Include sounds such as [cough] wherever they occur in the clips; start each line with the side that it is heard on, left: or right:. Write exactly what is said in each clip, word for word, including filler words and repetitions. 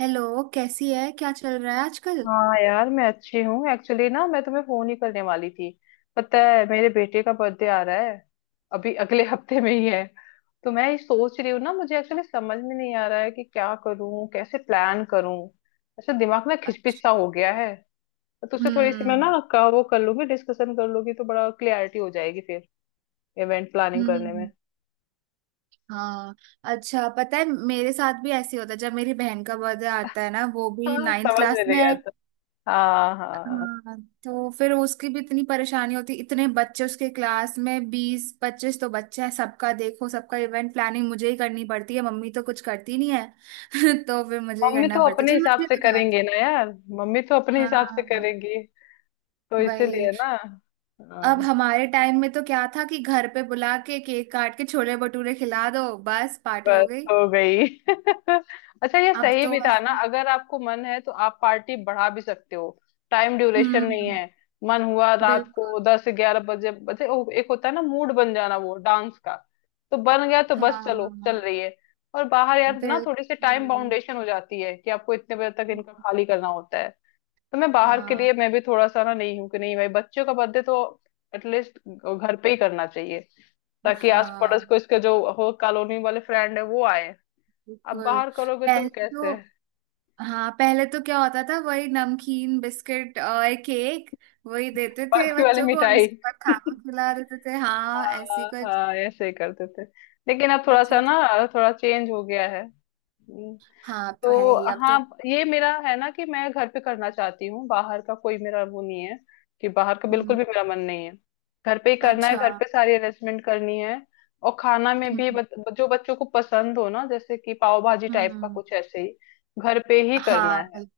right: Hello. कैसी है, क्या चल रहा है आजकल?
left: हाँ यार, मैं अच्छी हूँ। एक्चुअली ना, मैं तुम्हें फोन ही करने वाली थी। पता है, मेरे बेटे का बर्थडे आ रहा है अभी [laughs] अगले हफ्ते में ही है। तो मैं ये सोच रही हूँ ना, मुझे एक्चुअली समझ में नहीं आ रहा है कि क्या करूँ, कैसे प्लान करूँ। ऐसा दिमाग ना खिचपिच
right: अच्छा।
left: सा हो गया है। तो तुझसे थोड़ी सी मैं ना
right: हम्म।
left: का वो कर लूंगी, डिस्कशन कर लूंगी, तो बड़ा क्लियरिटी हो जाएगी फिर इवेंट प्लानिंग करने में।
right: हम्म। हाँ। अच्छा, पता है मेरे साथ भी ऐसे ही होता है, जब मेरी बहन का बर्थडे आता है ना, वो भी
left: हाँ,
right: नाइन्थ
left: समझ
right: क्लास
left: में
right: में
left: नहीं
right: है।
left: आता। हाँ, हाँ।
right: हाँ, तो फिर उसकी भी इतनी परेशानी होती, इतने बच्चे उसके क्लास में, बीस पच्चीस तो बच्चे हैं। सबका देखो, सबका इवेंट प्लानिंग मुझे ही करनी पड़ती है, मम्मी तो कुछ करती नहीं है। [laughs] तो फिर मुझे ही
left: मम्मी
right: करना
left: तो
right: पड़ता है।
left: अपने
right: चल
left: हिसाब
right: मुझे
left: से
right: बता।
left: करेंगे ना यार। मम्मी तो अपने
right: हाँ।
left: हिसाब से
right: हाँ,
left: करेंगी। तो इसीलिए
right: वही।
left: ना।
right: अब
left: हाँ।
right: हमारे टाइम में तो क्या था कि घर पे बुला के केक काट के छोले भटूरे खिला दो, बस पार्टी हो
left: बस
right: गई।
left: हो गई [laughs] अच्छा, ये
right: अब
left: सही
right: तो
left: भी था ना,
right: ऐसे।
left: अगर आपको मन है तो आप पार्टी बढ़ा भी सकते हो। टाइम ड्यूरेशन नहीं
right: हम्म।
left: है। मन हुआ रात
right: बिल्कुल।
left: को दस ग्यारह बजे बजे ओ, एक होता है ना मूड बन जाना वो डांस का। तो बन गया तो बस चलो चल
right: हाँ।
left: रही है। और बाहर यार ना थोड़ी सी टाइम
right: बिल्कुल।
left: बाउंडेशन हो जाती है कि आपको इतने बजे तक इनका खाली करना होता है। तो मैं बाहर के
right: हाँ।
left: लिए मैं भी थोड़ा सा ना नहीं हूँ कि नहीं भाई, बच्चों का बर्थडे तो एटलीस्ट घर पे ही करना चाहिए। ताकि आस पड़ोस
right: हाँ।
left: को इसके जो हो कॉलोनी वाले फ्रेंड है वो आए। अब
right: बिल्कुल।
left: बाहर करोगे तो
right: पहले
left: कैसे।
right: तो हाँ, पहले तो क्या होता था, वही नमकीन बिस्किट और केक। वही देते थे
left: बाकी वाली
right: बच्चों को, और
left: मिठाई
right: उसके बाद खाना
left: [laughs]
right: खिला देते थे। हाँ, ऐसी
left: हाँ
right: कुछ।
left: हाँ, ऐसे ही करते थे। लेकिन अब थोड़ा सा
right: अच्छा।
left: ना, थोड़ा चेंज हो गया है। हम्म।
right: हाँ तो है
left: तो
right: ही, अब तो।
left: हाँ, ये मेरा है ना कि मैं घर पे करना चाहती हूँ, बाहर का कोई मेरा वो नहीं है। कि बाहर का बिल्कुल
right: हम्म।
left: भी मेरा मन नहीं है। घर पे ही करना है,
right: अच्छा।
left: घर पे सारी अरेंजमेंट करनी है। और खाना में भी
right: हम्म।
left: बच, जो बच्चों को पसंद हो ना, जैसे कि पाव भाजी टाइप का
right: हम्म।
left: कुछ, ऐसे ही घर पे ही करना
right: हाँ
left: है।
right: बिल-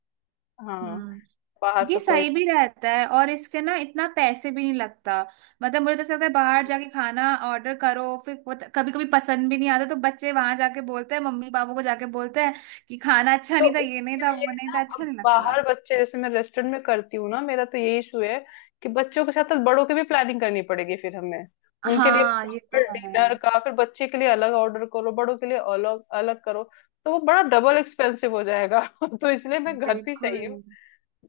left: हाँ,
right: हम्म।
left: बाहर
right: ये
left: का कोई
right: सही भी रहता है, और इसके ना इतना पैसे भी नहीं लगता। मतलब मुझे तो ऐसा लगता है बाहर
left: मत।
right: जाके खाना ऑर्डर करो, फिर कभी कभी पसंद भी नहीं आता, तो बच्चे वहां जाके बोलते हैं, मम्मी पापा को जाके बोलते हैं कि खाना अच्छा
left: तो
right: नहीं था, ये नहीं
left: उसके
right: था,
left: लिए
right: वो नहीं
left: ना,
right: था, अच्छा
left: अब
right: नहीं लगता।
left: बाहर बच्चे जैसे मैं रेस्टोरेंट में करती हूँ ना, मेरा तो यही इशू है कि बच्चों के साथ साथ बड़ों की भी प्लानिंग करनी पड़ेगी फिर हमें। उनके लिए
right: हाँ, ये तो
left: प्रॉपर
right: है।
left: डिनर का, फिर बच्चे के लिए अलग ऑर्डर करो, बड़ों के लिए अलग अलग करो। तो वो बड़ा डबल एक्सपेंसिव हो जाएगा [laughs] तो इसलिए मैं घर पे
right: बिल्कुल।
left: सही हूँ।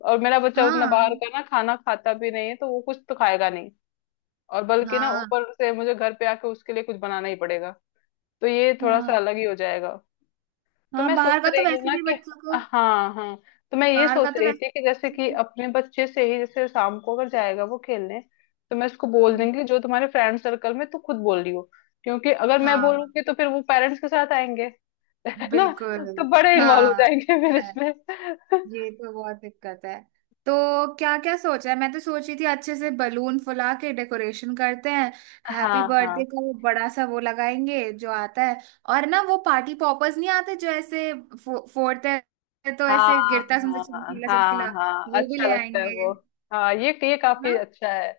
left: और मेरा बच्चा उतना बाहर
right: हाँ,
left: का ना खाना खाता भी नहीं है, तो वो कुछ तो खाएगा नहीं। और बल्कि ना
right: हाँ,
left: ऊपर से मुझे घर पे आके उसके लिए कुछ बनाना ही पड़ेगा। तो ये थोड़ा सा
right: हाँ,
left: अलग ही हो जाएगा। तो
right: हाँ,
left: मैं सोच
right: बाहर का तो
left: रही हूँ
right: वैसे
left: ना
right: भी
left: कि,
right: बच्चों को।
left: हाँ हाँ, तो मैं ये
right: बाहर का
left: सोच
right: तो
left: रही
right: वैसे।
left: थी कि जैसे कि अपने बच्चे से ही, जैसे शाम को अगर जाएगा वो खेलने, तो मैं उसको बोल
right: हम्म।
left: देंगी कि जो तुम्हारे फ्रेंड सर्कल में तू खुद बोल रही हो। क्योंकि अगर मैं
right: हाँ,
left: बोलूंगी तो फिर वो पेरेंट्स के साथ आएंगे [laughs] है ना।
right: बिल्कुल।
left: तो बड़े इन्वॉल्व हो
right: हाँ,
left: जाएंगे फिर इसमें
right: ये तो बहुत दिक्कत है। तो क्या क्या सोचा है? मैं तो सोच रही थी अच्छे से बलून फुला के डेकोरेशन करते हैं,
left: [laughs]
right: हैप्पी
left: हाँ, हाँ,
right: बर्थडे का वो बड़ा सा वो लगाएंगे जो आता है। और ना, वो पार्टी पॉपर्स नहीं आते जो ऐसे फो, फोड़ते हैं, तो ऐसे
left: हाँ,
right: गिरता है उसमें से
left: हाँ,
right: चमकीला
left: हाँ,
right: चमकीला,
left: हाँ,
right: वो भी
left: अच्छा
right: ले
left: लगता है
right: आएंगे।
left: वो। हाँ, ये ये काफी
right: हाँ।
left: अच्छा है।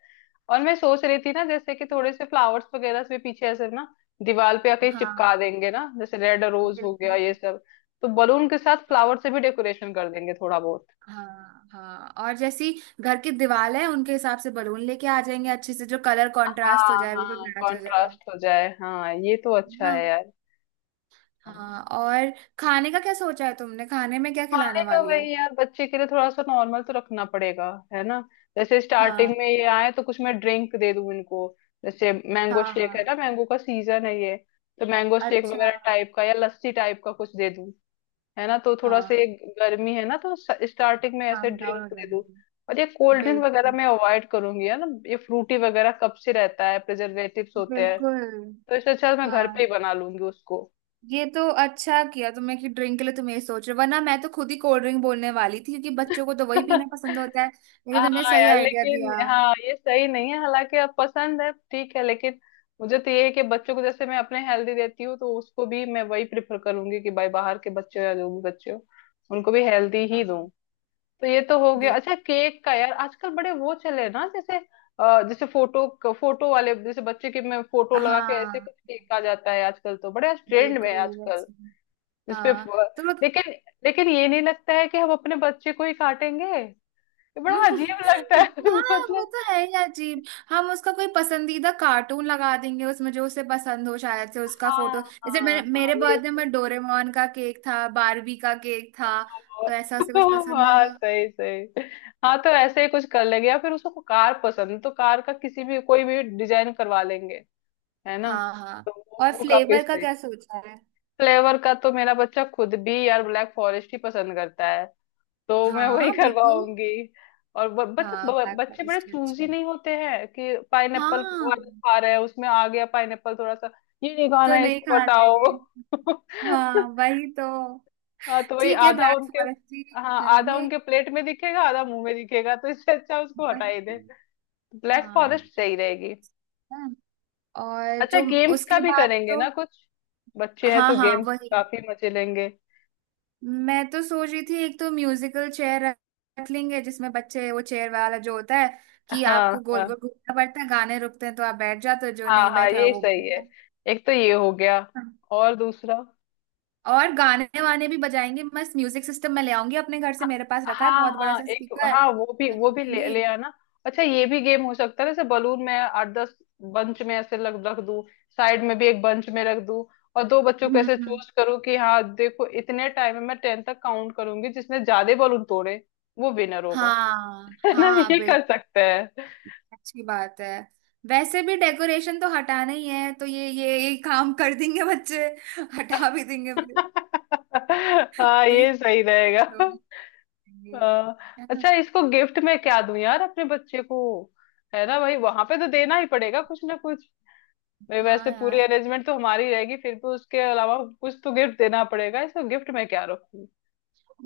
left: और मैं सोच रही थी ना, जैसे कि थोड़े से फ्लावर्स वगैरह से पीछे ऐसे ना दीवार पे आके
right: हाँ,
left: चिपका देंगे ना, जैसे रेड रोज हो गया,
right: बिल्कुल।
left: ये सब। तो बलून के साथ फ्लावर से भी डेकोरेशन कर देंगे थोड़ा बहुत।
right: हाँ, हाँ, और जैसी घर की दीवार है उनके हिसाब से बलून लेके आ जाएंगे, अच्छे से जो कलर कंट्रास्ट हो
left: हाँ
right: जाए,
left: हाँ,
right: बिल्कुल मैच हो जाए
left: कॉन्ट्रास्ट हो जाए, हाँ, ये तो अच्छा
right: ना।
left: है यार। हाँ।
right: हाँ, और खाने का क्या सोचा है तुमने? खाने में क्या
left: वाले
right: खिलाने
left: का
right: वाली हो?
left: वही यार, बच्चे के लिए थोड़ा सा नॉर्मल तो रखना पड़ेगा, है ना। जैसे स्टार्टिंग
right: हाँ।
left: में ये आए तो कुछ मैं ड्रिंक दे दूं इनको। जैसे मैंगो
right: हाँ।
left: शेक, है
right: हाँ।
left: ना, मैंगो का सीजन है ये। तो मैंगो शेक
right: अच्छा।
left: वगैरह टाइप का या लस्सी टाइप का कुछ दे दूं, है ना। तो थोड़ा
right: हाँ,
left: सा ये गर्मी है ना, तो स्टार्टिंग में ऐसे
right: काम डाउन हो
left: ड्रिंक दे दूं।
right: जाऊंगी।
left: और ये कोल्ड ड्रिंक वगैरह
right: बिल्कुल।
left: मैं अवॉइड करूंगी, है ना, ये फ्रूटी वगैरह कब से रहता है, प्रिजर्वेटिव्स होते हैं।
right: बिल्कुल।
left: तो इससे अच्छा तो मैं
right: हाँ,
left: घर पे ही बना लूंगी उसको।
right: ये तो अच्छा किया तुमने कि ड्रिंक के लिए तुम ये सोच रहे हो, वरना मैं तो खुद ही कोल्ड ड्रिंक बोलने वाली थी, क्योंकि बच्चों को तो वही पीना
left: [laughs]
right: पसंद होता है, लेकिन तुमने
left: हाँ
right: सही
left: यार,
right: आइडिया
left: लेकिन
right: दिया।
left: हाँ, ये सही नहीं है, हालांकि अब पसंद है, ठीक है लेकिन। मुझे तो ये है कि बच्चों को जैसे मैं अपने हेल्दी देती हूँ, तो उसको भी मैं वही प्रेफर करूंगी कि भाई बाहर के बच्चों या जो भी बच्चे हो, उनको भी हेल्दी ही दूं।
right: हाँ
left: तो ये तो हो गया।
right: बिल
left: अच्छा, केक का यार, आजकल बड़े वो चले हैं ना, जैसे अ, जैसे फोटो फोटो वाले, जैसे बच्चे की मैं फोटो लगा के, ऐसे कुछ
right: हाँ,
left: केक आ जाता है आजकल, तो बड़े ट्रेंड में है
right: बिल्कुल
left: आजकल
right: वैसे।
left: जिसपे।
right: हाँ तो...
left: लेकिन, लेकिन ये नहीं लगता है कि हम अपने बच्चे को ही काटेंगे। ये बड़ा अजीब
right: [laughs]
left: लगता है [laughs]
right: हाँ, वो
left: मतलब।
right: तो है ही अजीब। हम उसका कोई पसंदीदा कार्टून लगा देंगे उसमें, जो उसे पसंद हो, शायद से उसका
left: हाँ
right: फोटो जैसे,
left: हाँ
right: मेरे,
left: हाँ,
right: मेरे
left: ये
right: बर्थडे
left: सही
right: में
left: है।
right: डोरेमोन का केक था, बारबी का केक था, तो ऐसा उसे कुछ
left: ओहो, [laughs]
right: पसंद
left: हाँ,
right: होगा।
left: सही सही। हाँ, तो ऐसे ही कुछ कर लेंगे, या फिर उसको कार पसंद है, तो कार का किसी भी कोई भी डिजाइन करवा लेंगे, है ना।
right: हाँ, हाँ।
left: तो वो,
right: और
left: वो काफी
right: फ्लेवर का
left: सही।
right: क्या सोचा है?
left: फ्लेवर का तो मेरा बच्चा खुद भी यार ब्लैक फॉरेस्ट ही पसंद करता है। तो मैं वही
right: हाँ, बिल्कुल।
left: करवाऊंगी। और ब- बत-
right: हाँ,
left: ब-
right: ब्लैक
left: बच्चे बड़े
right: फॉरेस्ट
left: चूजी
right: अच्छा।
left: नहीं होते हैं कि पाइनएप्पल
right: हाँ,
left: वाला खा रहे हैं, उसमें आ गया पाइनएप्पल थोड़ा सा, ये नहीं खाना
right: तो
left: है
right: नहीं
left: इसको
right: खाते।
left: हटाओ [laughs]
right: हाँ, वही तो।
left: हाँ, तो वही
right: ठीक है,
left: आधा
right: ब्लैक
left: उनके।
right: फॉरेस्ट ही
left: हाँ, आधा
right: करेंगे।
left: उनके प्लेट में दिखेगा, आधा मुंह में दिखेगा, तो इससे अच्छा उसको हटा ही दे।
right: वही।
left: ब्लैक
right: हाँ,
left: फॉरेस्ट सही रहेगी।
right: और
left: अच्छा,
right: जो
left: गेम्स का
right: उसके
left: भी
right: बाद
left: करेंगे
right: तो...
left: ना कुछ। बच्चे हैं
right: हाँ,
left: तो
right: हाँ,
left: गेम्स
right: वही।
left: काफी मजे लेंगे।
right: मैं तो सोच रही थी, एक तो म्यूजिकल चेयर रख लेंगे, जिसमें बच्चे वो चेयर वाला जो होता है कि
left: हाँ,
right: आपको गोल
left: हाँ,
right: गोल घूमना पड़ता है, गाने रुकते हैं तो आप बैठ जाते हो, जो
left: हाँ,
right: नहीं
left: हाँ,
right: बैठा
left: ये
right: वो...
left: सही है। एक तो ये हो गया
right: हाँ।
left: और दूसरा,
right: और गाने वाने भी बजाएंगे, मस्त म्यूजिक सिस्टम मैं ले आऊंगी अपने घर से, मेरे पास रखा है
left: हाँ
right: बहुत बड़ा
left: हाँ,
right: सा
left: एक,
right: स्पीकर,
left: हाँ, वो भी
right: मैं ले
left: वो भी ले
right: आऊंगी।
left: ले आना। अच्छा, ये भी गेम हो सकता है, जैसे बलून में आठ दस बंच में ऐसे लग रख दूं, साइड में भी एक बंच में रख दूं, और दो बच्चों
right: हम्म।
left: को ऐसे
right: हम्म।
left: चूज करूं कि हाँ देखो, इतने टाइम में मैं टेन तक काउंट करूंगी, जिसने ज्यादा बलून तोड़े वो विनर होगा
right: हाँ,
left: [laughs] है ना,
right: हाँ,
left: ये कर सकते हैं
right: अच्छी बात है। वैसे भी डेकोरेशन तो हटाना ही है, तो ये ये ये काम कर देंगे बच्चे, हटा भी देंगे फिर।
left: [laughs] हाँ, ये
right: एक,
left: सही रहेगा
right: दोनों
left: [laughs]
right: करेंगे,
left: हाँ।
right: है ना।
left: अच्छा, इसको गिफ्ट में क्या दूं यार अपने बच्चे को। है ना भाई, वहां पे तो देना ही पड़ेगा कुछ ना। भाई
right: हाँ
left: वैसे पूरी
right: यार,
left: अरेंजमेंट तो हमारी रहेगी, फिर भी उसके अलावा कुछ तो गिफ्ट देना पड़ेगा, इसमें गिफ्ट में क्या रखूं।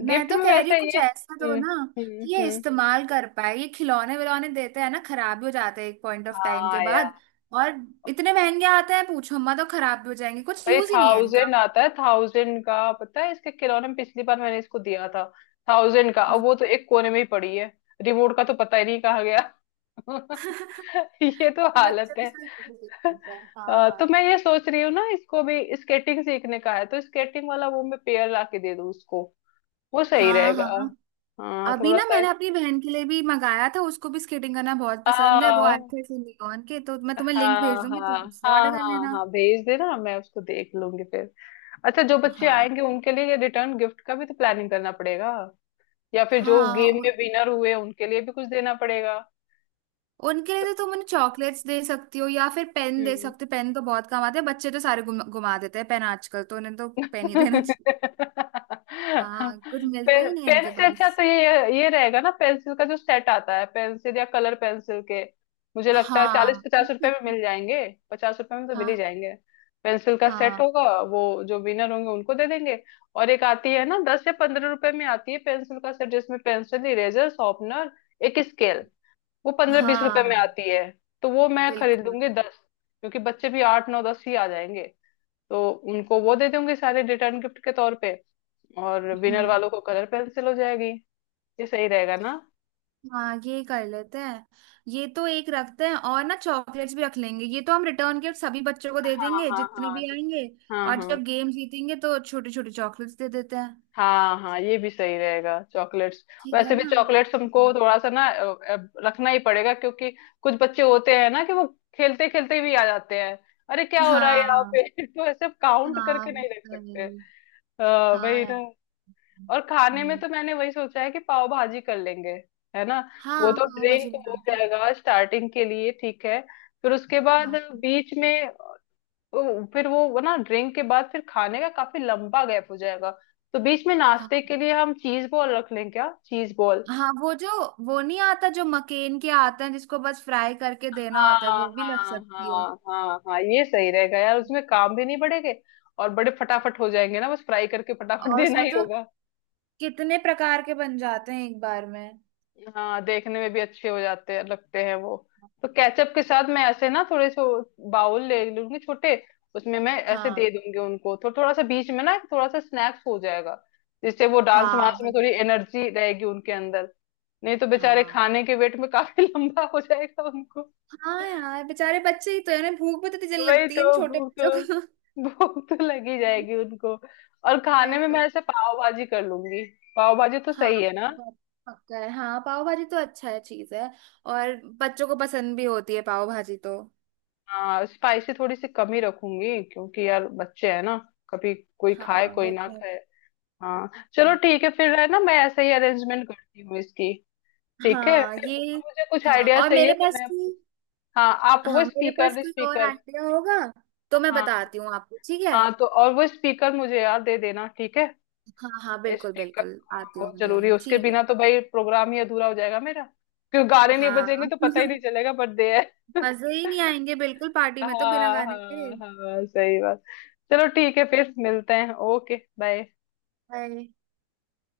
right: मैं
left: गिफ्ट
right: तो
left: में
right: कह रही हूँ
left: वैसे
right: कुछ
left: ये,
right: ऐसा दो
left: हम्म।
right: ना
left: हम्म।
right: कि ये
left: हम्म।
right: इस्तेमाल कर पाए, ये खिलौने विलौने देते हैं ना, खराब भी हो जाते हैं एक पॉइंट ऑफ टाइम के
left: हाँ यार।
right: बाद। और इतने महंगे आते हैं पूछो, अम्मा तो खराब भी हो जाएंगे, कुछ
left: भाई
right: यूज ही नहीं है
left: थाउजेंड
right: इनका।
left: आता है, थाउजेंड का पता है, इसके खिलौने में पिछली बार मैंने इसको दिया था थाउजेंड का, अब वो तो एक कोने में ही पड़ी है। रिमोट का तो पता ही नहीं कहाँ गया
right: [laughs]
left: [laughs] ये तो
right: ये
left: हालत
right: बच्चे के
left: है।
right: साथ। हाँ,
left: अ, तो
right: हाँ,
left: मैं ये सोच रही हूँ ना, इसको भी स्केटिंग सीखने का है, तो स्केटिंग वाला वो मैं पेयर ला के दे दूँ उसको, वो सही
right: हाँ,
left: रहेगा।
right: हाँ।
left: हाँ,
right: अभी
left: थोड़ा
right: ना
left: सा।
right: मैंने अपनी बहन के लिए भी मंगाया था, उसको भी स्केटिंग करना बहुत पसंद है, वो
left: आ,
right: आए थे सिंडिकॉन के, तो मैं तुम्हें लिंक भेज
left: हाँ,
right: दूंगी,
left: हाँ,
right: तुम उससे
left: हाँ,
right: ऑर्डर कर
left: हाँ,
right: लेना।
left: हाँ, भेज देना, मैं उसको देख लूंगी फिर। अच्छा, जो बच्चे
right: हाँ,
left: आएंगे उनके लिए रिटर्न गिफ्ट का भी तो प्लानिंग करना पड़ेगा, या फिर जो
right: हाँ,
left: गेम में
right: उन-
left: विनर हुए उनके लिए भी कुछ देना पड़ेगा।
right: उनके लिए तो तुम उन्हें चॉकलेट्स दे सकती हो, या फिर पेन दे
left: हम्म।
right: सकते हो, पेन तो बहुत काम आते हैं, बच्चे तो सारे गुम, गुमा देते हैं पेन आजकल, तो उन्हें तो पेन ही देना चाहिए। हाँ, कुछ मिलता
left: पे,
right: ही नहीं
left: पेन
right: इनके
left: से अच्छा
right: पास।
left: तो ये ये ये रहेगा ना पेंसिल का, जो सेट आता है पेंसिल या कलर पेंसिल के। मुझे लगता है चालीस
right: हाँ,
left: पचास
right: ठीक
left: रुपए
right: है।
left: में मिल जाएंगे, पचास रुपए में तो मिल ही
right: हाँ,
left: जाएंगे। पेंसिल का सेट
right: हाँ,
left: होगा वो, जो विनर होंगे उनको दे देंगे। और एक आती है ना दस या पंद्रह रुपए में, आती है पेंसिल का सेट, जिसमें पेंसिल, इरेजर, शॉर्पनर, एक स्केल, वो पंद्रह बीस रुपए में
right: हाँ,
left: आती है। तो वो मैं खरीद
right: बिल्कुल।
left: लूंगी दस, क्योंकि बच्चे भी आठ नौ दस ही आ जाएंगे। तो उनको वो दे दूंगी सारे रिटर्न गिफ्ट के तौर पे। और विनर
right: हम्म।
left: वालों को कलर पेंसिल हो जाएगी। ये सही रहेगा ना।
right: हाँ, ये कर लेते हैं। ये तो एक रखते हैं, और ना चॉकलेट्स भी रख लेंगे, ये तो हम रिटर्न गिफ्ट सभी बच्चों को दे
left: हाँ
right: देंगे
left: हाँ
right: जितने
left: हाँ,
right: भी
left: तो,
right: आएंगे।
left: हाँ
right: और
left: हाँ
right: जब गेम जीतेंगे तो छोटे छोटे चॉकलेट्स दे देते हैं।
left: हाँ हाँ, ये भी सही रहेगा, चॉकलेट्स।
right: ठीक है
left: वैसे भी
right: ना।
left: चॉकलेट्स हमको थोड़ा सा ना अ, अ, रखना ही पड़ेगा, क्योंकि कुछ बच्चे होते हैं ना कि वो खेलते खेलते भी आ जाते हैं। अरे क्या हो रहा है यहाँ
right: हाँ,
left: पे [laughs] तो ऐसे काउंट
right: हाँ,
left: करके नहीं रख
right: वही।
left: सकते, अ,
right: हाँ
left: वही
right: यार।
left: ना। और खाने में
right: हम्म,
left: तो मैंने वही सोचा है कि पाव भाजी कर लेंगे, है ना।
right: हाँ,
left: वो तो
right: पाव भाजी
left: ड्रिंक हो
right: बनाते हैं।
left: जाएगा स्टार्टिंग के लिए, ठीक है फिर, उसके बाद
right: हाँ।
left: बीच में अ, फिर वो वो ना, ड्रिंक के बाद फिर खाने का काफी लंबा गैप हो जाएगा। तो बीच में
right: हाँ,
left: नाश्ते के लिए हम चीज बॉल रख लें क्या, चीज बॉल।
right: हाँ, वो जो... वो नहीं आता जो मकेन के आते हैं जिसको बस फ्राई करके देना
left: हाँ,
right: होता है, वो भी लग
left: हाँ,
right: सकती है।
left: हाँ, हाँ, हाँ, ये सही रहेगा यार, उसमें काम भी नहीं बढ़ेंगे। और बड़े फटाफट हो जाएंगे ना, बस फ्राई करके फटाफट
right: और
left: देना
right: उसमें
left: ही
right: तो
left: होगा।
right: कितने प्रकार के बन जाते हैं एक बार में।
left: हाँ, देखने में भी अच्छे हो जाते हैं, लगते हैं वो। तो केचप के साथ मैं ऐसे ना थोड़े से बाउल ले लूंगी छोटे, उसमें मैं ऐसे दे
right: हाँ।
left: दूंगी उनको, तो थोड़ा सा बीच में ना थोड़ा सा स्नैक्स हो जाएगा। जिससे वो डांस
right: हाँ,
left: वांस में
right: वही।
left: थोड़ी एनर्जी रहेगी उनके अंदर। नहीं तो बेचारे
right: हाँ,
left: खाने के वेट में काफी [laughs] लंबा हो जाएगा उनको।
right: हाँ यार, बेचारे बच्चे ही तो है ना, भूख भी तो इतनी
left: तो
right: जल्दी
left: वही
right: लगती है इन
left: तो
right: छोटे
left: भूख,
right: बच्चों को।
left: भूख तो लगी जाएगी उनको। और खाने
right: वही
left: में
right: तो।
left: मैं ऐसे पाव भाजी कर लूंगी, पाव भाजी तो
right: हाँ,
left: सही है ना।
right: पाव भाजी। पक्का है, हाँ पाव भाजी तो अच्छा है चीज है। और बच्चों को पसंद भी होती है पाव भाजी तो।
left: हाँ, स्पाइसी थोड़ी सी कम ही रखूंगी, क्योंकि यार बच्चे हैं ना, कभी कोई खाए
right: हाँ,
left: कोई
right: वो
left: ना
right: तो है।
left: खाए। हाँ, चलो
right: हाँ।
left: ठीक है फिर, है ना, मैं ऐसे ही अरेंजमेंट करती हूँ इसकी। ठीक है
right: हाँ,
left: फिर,
right: ये...
left: और मुझे कुछ
right: हाँ,
left: आइडिया
right: और
left: चाहिए
right: मेरे
left: तो
right: पास
left: मैं आपको-
right: कोई...
left: हाँ, आप वो
right: हाँ, मेरे पास
left: स्पीकर,
right: कोई और
left: स्पीकर,
right: आइडिया होगा तो मैं
left: हाँ
right: बताती हूँ आपको, ठीक है।
left: हाँ, तो और वो स्पीकर मुझे यार दे देना, ठीक है।
right: हाँ, हाँ, बिल्कुल
left: स्पीकर,
right: बिल्कुल,
left: हाँ,
right: आती हूँ
left: बहुत
right: मैं
left: जरूरी है,
right: देने,
left: उसके
right: ठीक है।
left: बिना तो भाई प्रोग्राम ही अधूरा हो जाएगा मेरा। क्यों, गाने नहीं
right: हाँ।
left: बजेंगे तो पता ही नहीं
right: [laughs]
left: चलेगा बर्थडे है।
right: मजे ही नहीं आएंगे बिल्कुल पार्टी में तो बिना
left: हाँ
right: गाने के।
left: हाँ हाँ, सही बात। चलो ठीक है फिर, मिलते हैं, ओके, बाय।
right: हाय।